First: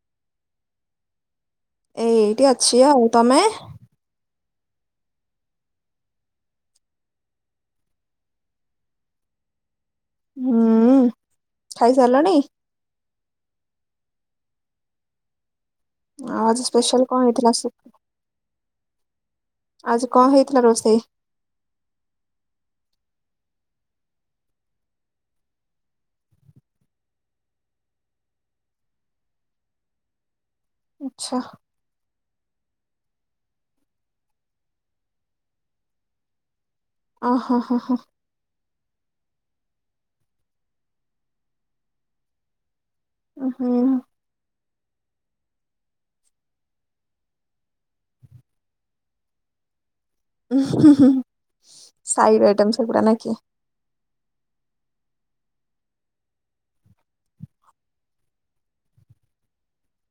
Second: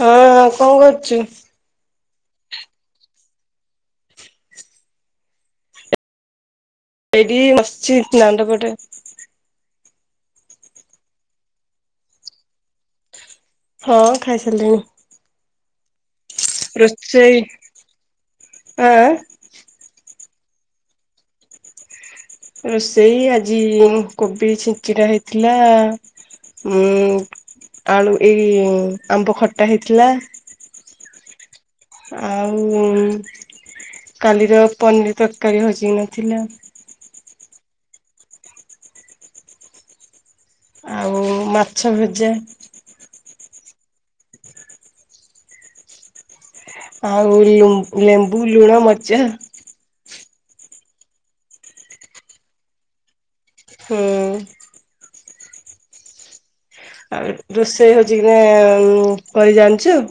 ହଁ କଣ କରୁଛୁ? ଏଇ ଏଇଠି ଅଛି ଆଉ। ତମେ? ଏଇଟି ବସିଚି ଦାଣ୍ଡ ପଟେ। ହୁଁ, ଖାଇ ସାରିଲଣି? ହଁ ଖାଇସାରିଲେଣି। ଆଉ ଆଜି ସ୍ପେଶାଲ କଣ ରୋଷେଇ ହେଇଥିଲା [unintelligible] ଆଁ ଆଜି କଣ ହେଇଥିଲା ରୋଷେଇ? ରୋଷେଇ ଆଜି କୋବି ଛିଞ୍ଚିଡା ହେଇଥିଲା। ଉଁ ଆଳୁ ଏଇ ଆମ୍ବ ଖଟା ହେଇଥିଲା। ଆଚ୍ଛା। ଆଉ କାଲିର ପନିର ତରକାରୀ ହଜି ନଥିଲା। ଓହୋ ହ, ହ। ଓ ମାଛ ଭେଜା। ହୁଁ। ଆଉ ଲେମ୍ବୁ ଲୁଣ ମଜା। ଉୁଁ ହିଁ ହିଁ ସାଇଜ ଆଇଟମ ସେଗୁଡା ନାଖିଆ। ହୁଁ। ଆଉ ରୋଷେଇ ହଉଛିକି ନାହିଁ କରି ଜାଣିଛୁ।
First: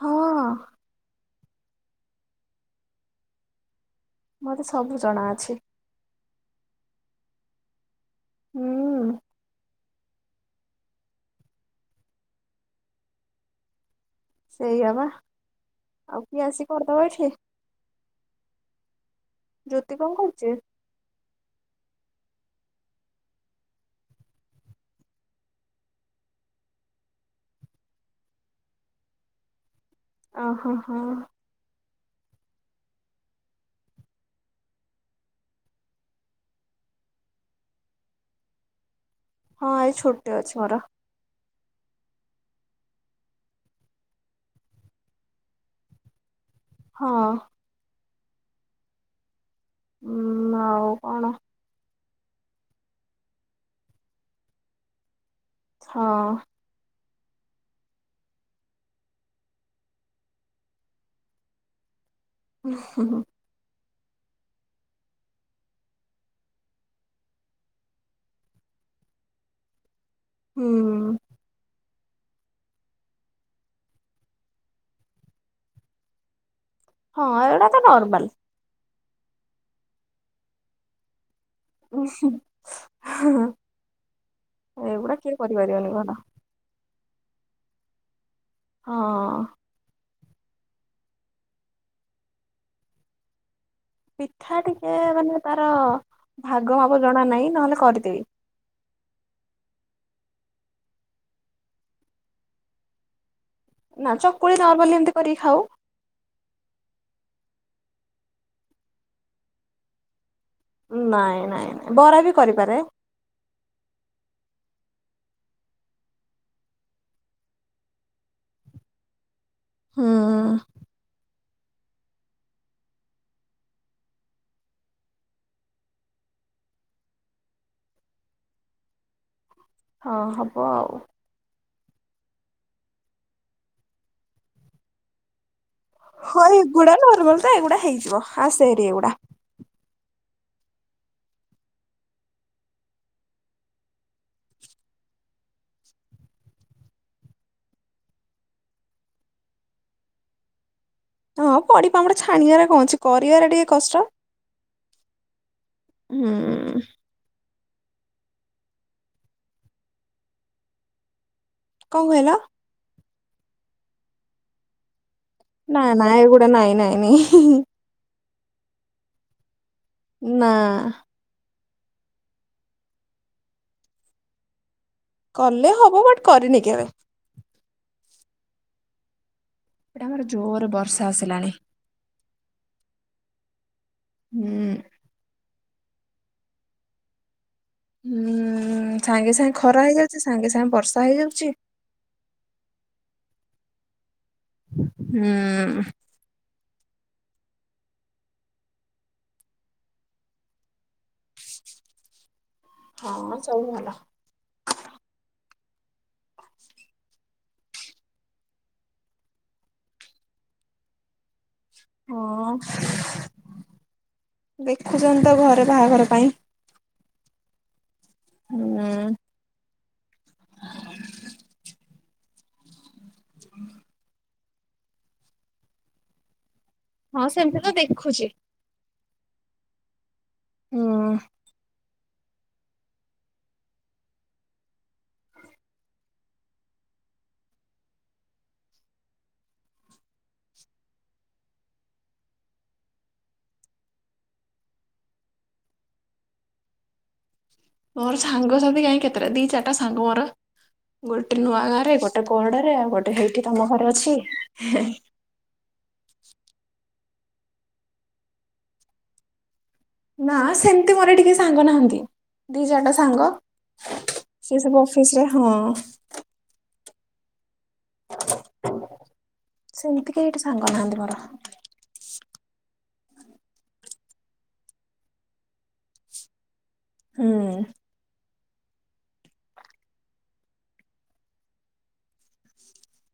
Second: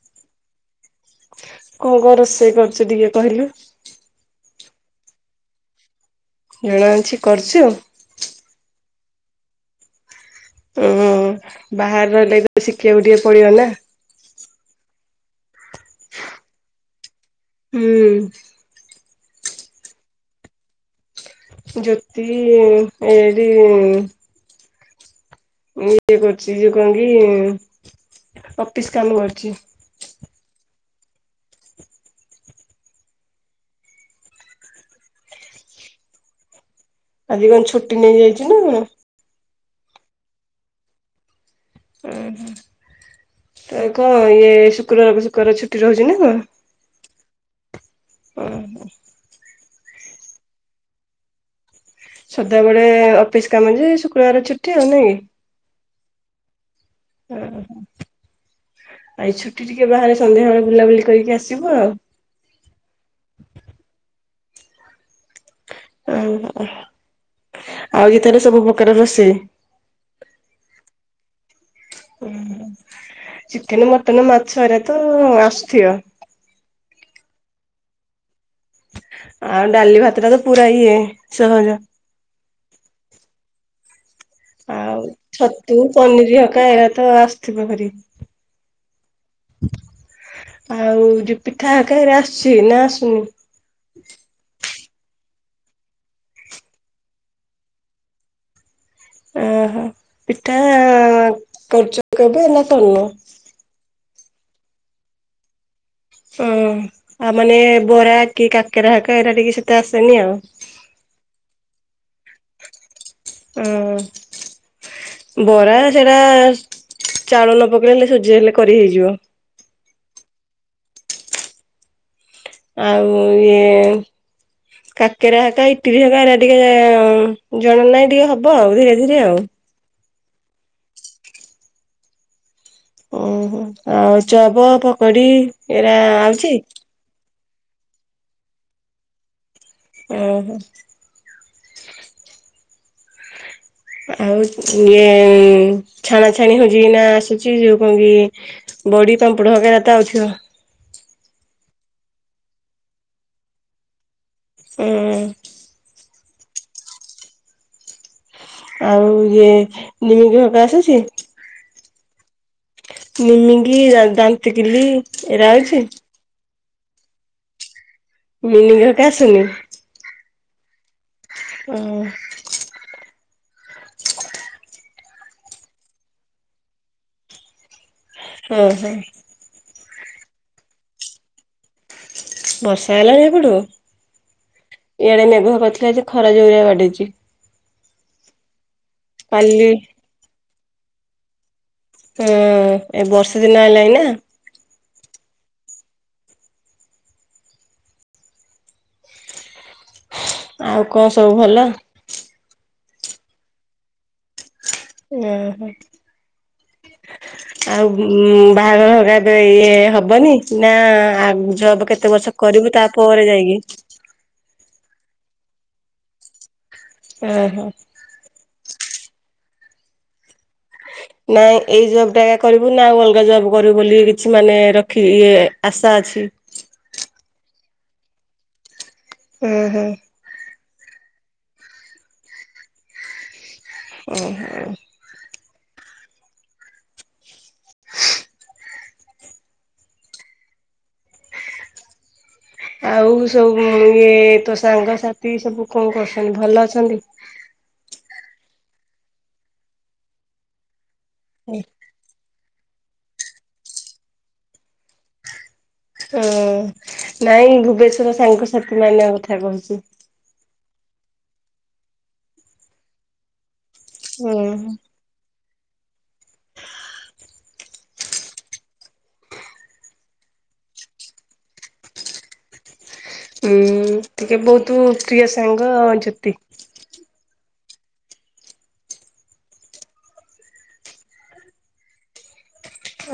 ହଁ କଣ କଣ ରୋଷେଇ କରୁଚୁ ଟିକେ କହିଲୁ? ମତେ ସବୁ ଜଣାଅଛି। ଜଣା ଅଛି କରିଚୁ। ଉୁଁ। ଉୁଁ ବାହାରେ ରହିଲେ ଶିଖିବାକୁ ଟିକେ ପଡିବନା। ସେୟାବା ଆଉ କିଏ ଆସି କରିଦବ ଏଠି। ହୁଁ। ଜ୍ୟୋତି କଣ କରୁଚି? ଜ୍ୟୋତି ଉୁଁ ଏଇଠି ଉୁଁ ଉୁଁ ଇଏ କରୁଚି ଇଏ କଣକି ଅଫିସ କାମ କରୁଚି। ଅ ହୋ ହୋ ଆଜି କଣ ଛୁଟି ନେଇଯାଇଚିନା କଣ? ହଁ ଏଇ ଛୁଟି ଅଛି ମୋର। ଅଁ ହଁ ତ କଣ ଇଏ ଶୁକ୍ରବାରକୁ ଶୁକ୍ରବାର ଛୁଟି ରହୁଛିନା କଣ? ହଁ। [unintelligible] ଉୁଁ ଆଉ କଣ? ସଦାବେଳେ ଅଫିସ କାମଯେ ଶୁକ୍ରବାରେ ଛୁଟି ଆଉ ନୁହେଁକି। ହଅ। ଓହୋ ଆୟ ଛୁଟି ଟିକିଏ ବାହାରେ ସନ୍ଧ୍ୟାବେଳେ ବୁଲାବୁଲି କରିକି ଆସିବୁ ଆଉ ଉୁଁ ହୁଁ ହୁଁ [unintelligible] ଆଉ ଇଏତାର ସବୁ ପ୍ରକାର ରୋଷେଇ। ଉୁଁ। ଚିକେନ ମଟନ ମାଛ ଏରାତ ଆସୁଥିବ। ହଁ ଏଇଗୁଡାତ ନର୍ମାଲ। ଆଉ ଡାଲି ଭାତଟାତ ପୁରା ଇଏ ସହଜ। ଉୁଁ ହିଁ ହଁ ହଁ ଆଉ ଛତୁ କରିପାରିବନି ଘର ପନିର ହକା ଏରାତ ଆସିଥିବ କରି। ହଁ। ଆଉ ଯୋଉ ପିଠା ହେରିକା ଆସୁଛି ନା ଆସୁନି ପିଠା ଟିକେ ମାନେ ତାର ଭାଗ ମାପ ଜଣା ନାହିଁ ନହେଲେ କରିଦେବି। ଓହୋ ପିଠା କରୁଛ କେବେ ନା କରୁନ। ନା ଚକୁଳି ନର୍ମାଲି ଏମିତି କରିକି ଖାଉ। ଉୁଁ ଆଉ ମାନେ ବରା କି କାକେରା ହେରିକା ଏରା ଟିକିଏ ସେତେ ଆସେନି ଆଉ ନାଇଁ ନାଇଁ ନାଇଁ ବରାବି କରିପାରେ। ଉୁଁ ହୁଁ ବରା ସେରା ଚାଉଳ ନପକେଇଲେ ହେଲେ ସୁଝି ହେଲେ କରି ହେଇଯିବ। ହୁଁ ଉୁଁ ଉୁଁ ଆଉ ଇଏ ଏଁ। କାକେରା ହେରିକା ଇଟିରି ହେରିକା ଏରା ଟିକେ ଜଣାନାହିଁ ଟିକେ ହବ ଆଉ ଧୀରେ ଧୀରେ ଆଉ ହଁ ହବ ଆଉ। ଉଁହୁଁ ଆଳୁଚପ ପକୋଡି ଏରା ହଁ ଆଉଛି ଏଗୁଡା ନର୍ମାଲତ ଏଗୁଡା ହେଇଯିବ ଆସେହେରି ଏଗୁଡା। ଉଁ ହୁଁ। ଆଉ ଇଏ ଛାଣା ଛଣି ହୋଉଛିି ନା ଆସୁଛି ଯୋଉ କଣ କି ବଡି ପାମ୍ପଡ ସେଟା ତ ଆଉଥିବ। ହଁ ବଡି ପାମ୍ପଡ ଛାଣିବାରେ କଣ ଅଛି କରିବାରେ ଟିକେ କଷ୍ଟ। ହୁଁ। ହୁଁ। ଆଉ ଇଏ ନିମିକି ହେକା ଆସୁଛି। କଣ କହିଲ। ନିମିକି ଦାନ୍ତକିଲି। ଏରା ଆଉଛି ନା ନା ଏଗୁଡା ନାଇଁ ନାଇଁ ନାଇଁ। ନମିକି ହେକା ଆସୁନି। ନାଁ। ଉଁ। କଲେ ହବ ବଟ୍ କରିନି କେବେ। ଉଁ ହୁଁ। ଆମର ଜୋରେ ବର୍ଷା ଆସିଲାଣି। ବର୍ଷା ଆଇଲାଣି ହେପଟୁ। ହୁଁ। ଇଆଡେ ମେଘୁଆ କରିଥିଲା ଯେ ଖରା ଜୋରିଆ ବାଡେଇଛି। ହୁଁ ସାଙ୍ଗେ କାଲି ସାଙ୍ଗେ ଖରା ହେଇଯାଉଛି ସାଙ୍ଗେ ସାଙ୍ଗେ ବର୍ଷା ହେଇଯାଉଛି। ହୁଁ ଏ ବର୍ଷା ଦିନ ଆଇଲାଣି ନା। ହୁଁ। ଆଉ କଣ ସବୁ ଭଲ। ହଁ ସବୁ ଭଲ। ଉଁ। ଆଉ ବାହାଘର ହେକା ଏବେ ଇଏ ହବନି ନା ଆ ଜବ କେତେ ବର୍ଷ ହଁ କରିବୁ ତା ପରେ ଯାଇକି। ଦେଖୁଛନ୍ତି ତ ଘରେ ବାହାଘର ପାଇଁ। ଓହୋ। ନାଁ। ନାଇଁ ଏଇ ଜବ ଟା ଏକା କରିବୁ ନା ଆଉ ଅଲଗା ଜବ୍ କରିବୁ ବୋଲି କିଛି ମାନେ ରଖି ଇଏ ଆଶା ଅଛି। ହଁ ସେମିତି ତ ଦେଖୁଛି। ଉଁ ହୁଁ। ହୁଁ। ଉଁ ହୁଁ। ଆଉ ସବୁ ଇଏ ତୋ ସାଙ୍ଗସାଥି ସବୁ କଣ କରୁଛନ୍ତି ଭଲ ଅଛନ୍ତି। ମୋର ସାଙ୍ଗ ସାଥି କାହିଁ କେତେଟା ଦି ଚାରିଟା ସାଙ୍ଗ ମୋର ଗୋଟେ ହୁଁ। ନୂଆ ଗାଁରେ ଗୋଟେ ଗୋଟେ କୋରଡାରେ ଆଉ ଗୋଟେ ହେଇଠି ତମ ଘର ଅଛି। ହୁଁ, ନାଇଁ ଭୁବନେଶ୍ୱର ସାଙ୍ଗସାଥି ମାନଙ୍କ କଥା କହୁଛି। ନା ସେମିତି ମୋର ଏଠି କେହି ସାଙ୍ଗ ନାହାଁନ୍ତି ଦି ଚାରିଟା ସାଙ୍ଗ ସେ ହୁଁ। ସବୁ ଅ ଫିସରେ ହଁ। ସେମିତି କେହି ଏଇଠି ସାଙ୍ଗ ନାହାନ୍ତି ମୋର। ଉଁ ଟିକେ ବହୁତ ପ୍ରିୟ ସାଙ୍ଗ ଜ୍ୟୋତି। ହୁଁ।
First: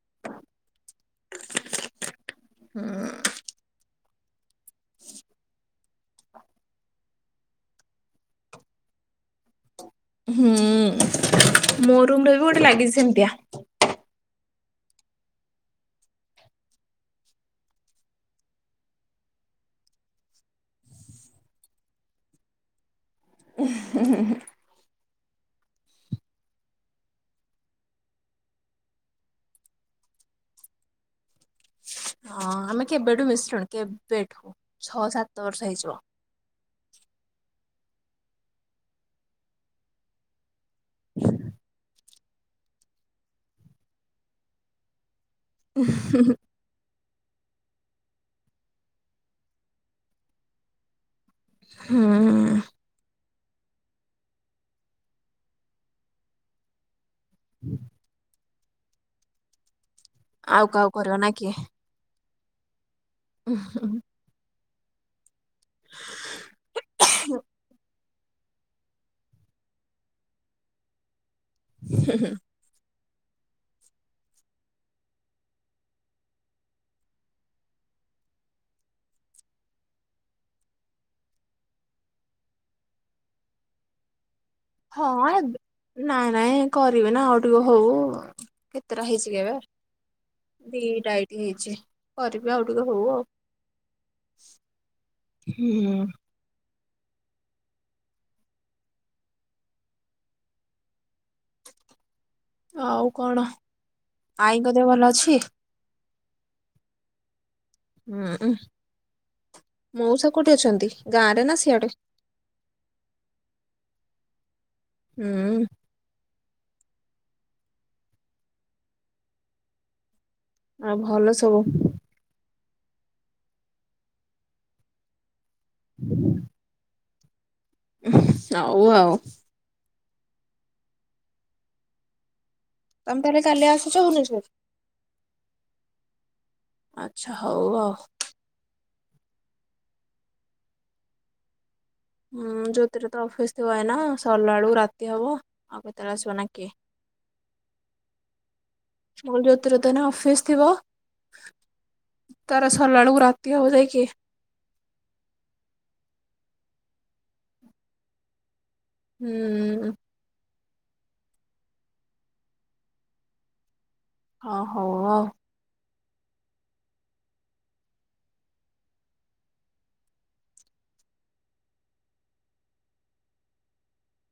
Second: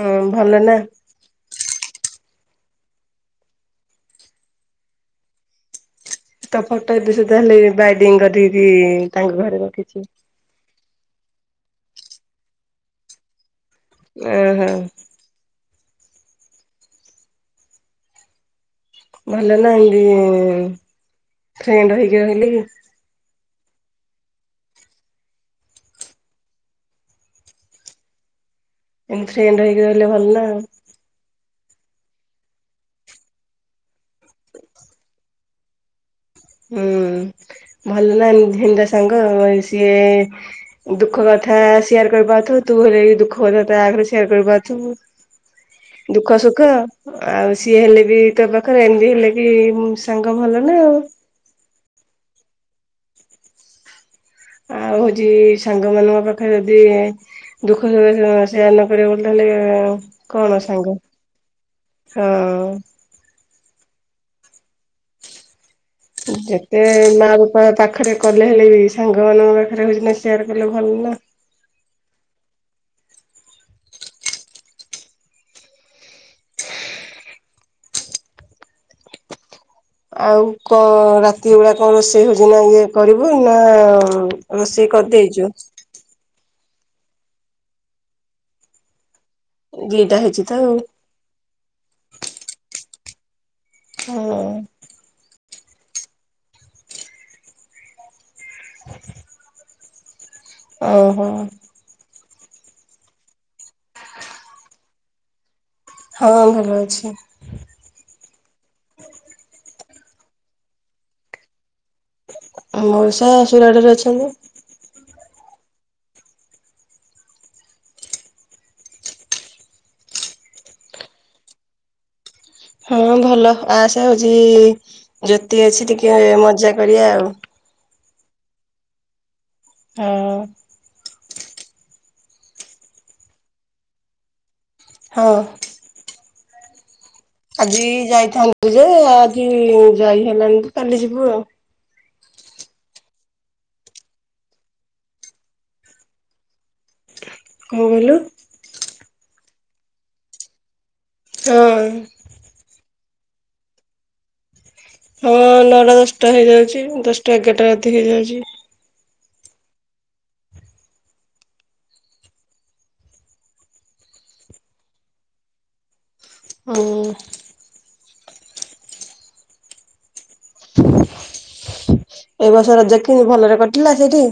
ହଁ ଭଲ ନା। [inaudible] ହୁଁ [inaudible] ତୋ ଫଟୋ ଏବେ ସୁଦ୍ଧା ଲେ ବାଇଡିଙ୍ଗ କରିକି ତାଙ୍କ ଘରେ ରଖିଛି। ହୁଁ ମୋ ରୁମରେ ବି ଗୋଟେ ଲାଗିଛି ସେମିତିଆ। ଓ ହୋ। ଭଲ ନା ଏମିତି ଫ୍ରେଣ୍ଡ ହେଇକି ରହିଲି। [unintelligible] ଏମ ଫ୍ରେଣ୍ଡ ହେଇକି ରହେ ଭଲ ନା ଆଉ। ହଁ ଆମେ କେବେଠୁ ମିଶିଲୁଣି କେବେଠୁ ଛଅ ସାତ ବର୍ଷ ହେଇଯିବ। ହୁଁ ଭଲ ନା ନି ହିନ୍ଦା ସାଙ୍ଗ ସିଏ ଦୁଃଖ କଥା ସେୟାର କରିପାରୁଥିବୁ, ତୁ ହେଲେ ଦୁଃଖ କଥା ତା ଆଗରେ ସେୟାର କରିପାରୁଥୁବୁ। ଦୁଃଖ ସୁ ଖ ଆଉ ସିଏ ହେଲେ ବି ତୋ ପାଖରେ ଏମିତି ହେଲେ ବି ସାଙ୍ଗ ଭଲ ନା ଆଉ। ହୁଁ ହୁଁ। ଆଉ ହଉଛି ସାଙ୍ଗ ମାନଙ୍କ ପାଖରେ ଯଦି ଦୁଃଖ ସୁଖ ନ [unintelligible] କରିବା ବୋଲି ହେଲେ କଣ ଆଉ କାହାକୁ ସାଙ୍ଗ କରିବ ନା କି? ହଁ। [unintelligible] ଯେତେ ମା ବାପା ପାଖରେ କଲେ ହେଲେ ବି ସାଙ୍ଗମାନଙ୍କ ପାଖରେ ବିଜନେସ ସେୟାର କଲେ ଭଲ ନା। ହୁଁ ହୁଁ। ଆଉ କଣ ରାତି ଓଳା କଣ ରୋଷେଇ ହଉଛି ନା ଇଏ କରିବୁ ନା ରୋଷେଇ ହଁ କରିଦେଇଛୁ ଏବେ ନାଇଁ ନାଇଁ କରିବି ନା ଆଉ ଟିକେ ହଉ, କେତେଟା ହେଇଛି ଏବେ ଦିଟା ହେଇଛି ତ ଆଉ ଦିଟା ଇଟିଲ୍ ହେଇଛି, କରିବି ଆଉ ଟିକେ ହଉ ଆଉ ହଁ। ହୁଁ। ଓହୋ। ଆଉ କଣ। ଆଈଙ୍କ ଦେହ ଭଲ ଅଛି? ହଁ ଭଲ ଅଛି। ହୁଁ, ମଉସା କୋଉଠି ଅଛନ୍ତି? ଗାଁ ରେ ନା ସିଆଡେ। ମଉଶା ସୁରାଟ ରେ ଅଛନ୍ତି। ହୁଁ। ଆଉ ଭଲ ସବୁ? ହଁ ଭଲ। ଆସ ହଉଛି ଜ୍ୟୋତି ଅଛି ଟିକେ ମଜା କରିବା ଆଉ। ହଉ ଆଉ। ହଁ। ତମେ ତାହେଲେ କାଲି ଆସୁଛ ଭୁବନେଶ୍ୱର ହଁ। ଆଚ୍ଛା ହ ଆଜି ଯାଇଥାନ୍ତୁ ଯେ ଆଜି ଯାଇ ହେଲାଣି ତ କାଲି ଯିବୁ ଆଉ। ହଁ ଯୋଉଥିରେ ତ ଅଫିସ ଥିବ ଏନା ସରିଲା ବେଳୁ ରାତି ହବ ଆଉ କେତେବେଳେ ଆସିବ ନା କିଏ କଣ କହିଲୁ? ପୁଲ୍ ଯୋଉତୁରେ ତାନେ ଅଫିସ ଥିବ? ହଁ। ତାର ସର୍ଲାଳୁକୁ ରାତି ହବ ଯାଇ କି। ହଁ ନଟା ଦଶଟା ହେଇଯାଉଚି, ଦଶଟା ଏଗାରଟା ରାତି ହେଇଯାଉଛି। ହୁଁ-ଉ। ଅହୋ-ଓ। ହୁଁ। ଏ ବର୍ଷ ରଜ କିମି ଭଲରେ କଟିଲା ସେଠି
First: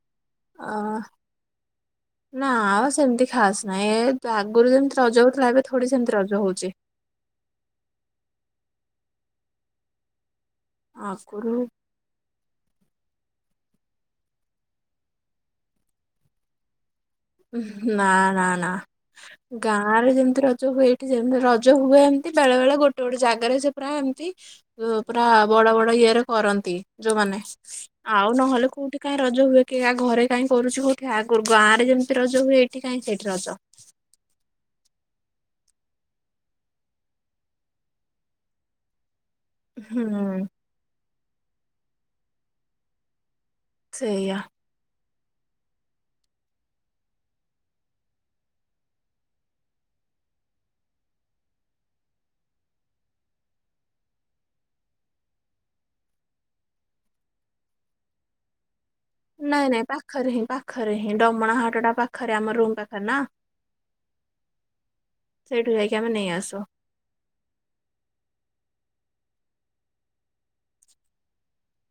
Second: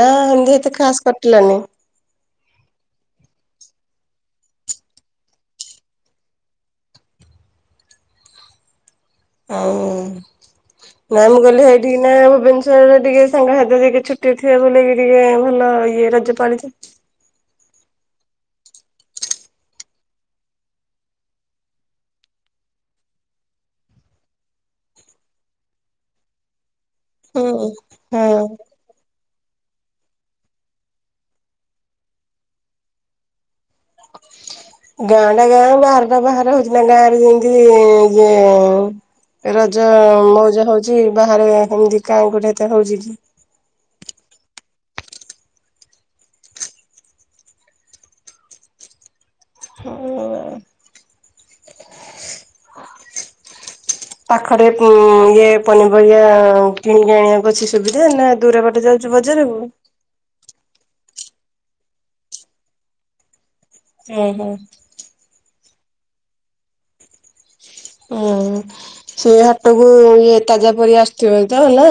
ନା ଏମିତି ଅ ଏତେ ଖାସ କଟିଲାନି? [unintelligible] ନା ଆଉ ସେମିତି ଖାସ୍ ନାହିଁ ଏ ଆଗରୁ ଯେମିତି ରଜ ହୋଉଥିଲା ଏବେ ଥୋଡି ସେମିତି ରଜ ହୋଉଚି। ହୋଉ ନାଁ ମୁଁ ଆଗରୁ କଲି ହେଇ ଡିନା ଭୁବନେଶ୍ୱରରେ ଟିକେ ସାଙ୍ଗ ସାତି ଟିକେ ଛୁଟି ଥିବ ବୋଲିକି ଟିକେ ଭଲ ଇଏ ରଜ ପାଳିଚି। ନାଁ ନା ନା। ଗାଁ ରେ ଯେମତି ରଜ ହୁଏ ଏଠି ଯେମ୍ ରଜ ହୁଏ ଏମିତି ବେଳେ ବେଳେ ଗୋଟେ ଗୋଟେ ଜାଗାରେ ସେ ପ୍ରାୟ ଏମତି ଉଁ ପୁରା ବଡ ବଡ ଇଏରେ କରନ୍ତି ଯୋଉମାନେ ହୁଁ ଆଉ ହଁ ନହେଲେ କୋଉଠି କାଇଁ ରଜ ହୁଏ କି ଆ ଘରେ କାଇଁ କରୁଛୁ, ଉଠି ଆଗୁ ଗାଁରେ ଯେମିତି ରଜ ହୁଏ ଏଠି କାଇଁ ସେଠି ରଜ? [unintelligible] ଗାଁ ଟା ଗାଁ ବାହାର ଟା ବାହାର ହଉଛି ନା ଗାଁରେ ଯେମିତି-ଇଁ ଇଏଁ ରଜ-ଅ ହୁଁ ମୋଉଜ ହଉଛି ବାହାରେ ଏମିତି କାଁ କୋଟି ଏତେ ହଉଛି କି? ସେଇଆ। ହୁଁ। ପାଖରେ ଉଁ ଇଏ ପନିପରିବା କିଣିକି ଆଣିବାକୁ ଅଛି ସୁବିଧା ନା ଦୂର ବାଟେ ଯାଉ ନାଇଁ ନାଇଁ ପାଖରେ ହିଁ ପାଖରେ ହିଁ ଡମଣା ହାଟଟା ପାଖରେ ଆମ ରୁମ୍ ପାଖରେ ନା। ହୁଁ ହୁଁ। ସେଇଠୁ ଯାଇକି ଆମେ ନେଇ ଆସୁ। ଓ ସେ ହାଟକୁ ଇଏ ତାଜା ପରିବା ଆସିଥିବ ତ ନା?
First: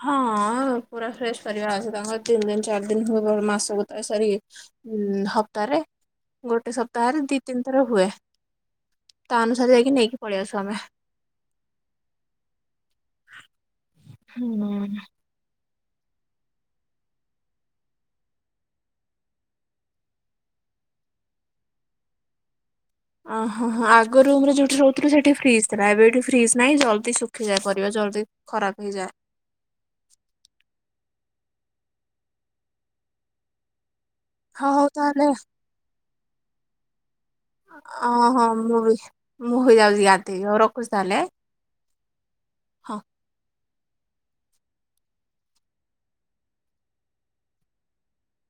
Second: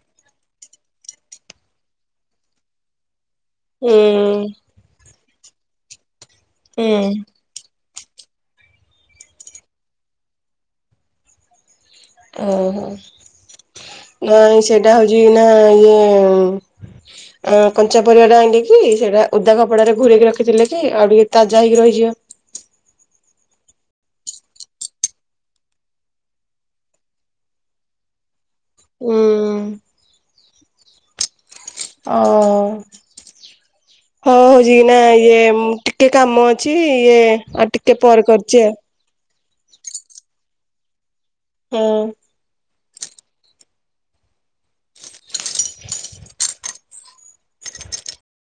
ହଁ-ଅ ପୁରା ଫ୍ରେଶ ପରିବା ଆସୁ ତାଙ୍କର ତିନି ଦିନ୍ ଚାରି ଦିନ୍ ହୁ ବର୍ ମାସକୁ ହୁଁ ତ ସରି ଉଁ ହପ୍ତାରେ ଗୋଟେ ସପ୍ତାହରେ ଦି ତିନ୍ ଥର ହୁଏ ତା ଅନୁସାରେ ଯାଇକି ନେଇକି ପଳି ଆସୁ ଆମେ। ଓ ନାଇଁ ସେଇଟା ହୁଁ। ହୋଉଚି ନାଁ ଇଏ-ଏ ଅଁ କଞ୍ଚା ପରିବା ଟା ଆଇଁଲିକି ସେଇଟା ଉଦା କପଡାରେ ଘୁରେଇକି ରଖିଥିଲେ କି ଆଉ ଟିକେ ତାଜା ହେଇକି ରହିଯିବ। ଓହୋ ହଁ ଆଗରୁୁମରେ ଯୋଉଠି ରୋହୁଥିଲୁ ସେଠି ଫ୍ରିଜ ଥିଲା ଏବେ ଏଇଠି ଫ୍ରିଜ୍ ନାଇଁ ଜଲ୍ଦି ଶୁଖି ଯାଏ ପରିବା ଜଲ୍ଦି ଖରାପ ହେଇଯାଏ ହୁଁ। ଓ-ଓ। ହଉ ହଁ ହଉଚି କି ହଉ ନା ତାହେଲେ ଇଏ ମ ଟିକେ କାମ ଅଛି ଇଏ ଆ ଟିକେ ଅ ପରେ ହଁ କରିଚି ଆ। ମୁଁ ବି ମୁଁ ହେଇ ଯାଉଚି ଗାଧି ହଉ ରଖୁଚି ତାହେଲେ? ଏଁ। ହଁ। [inaudible]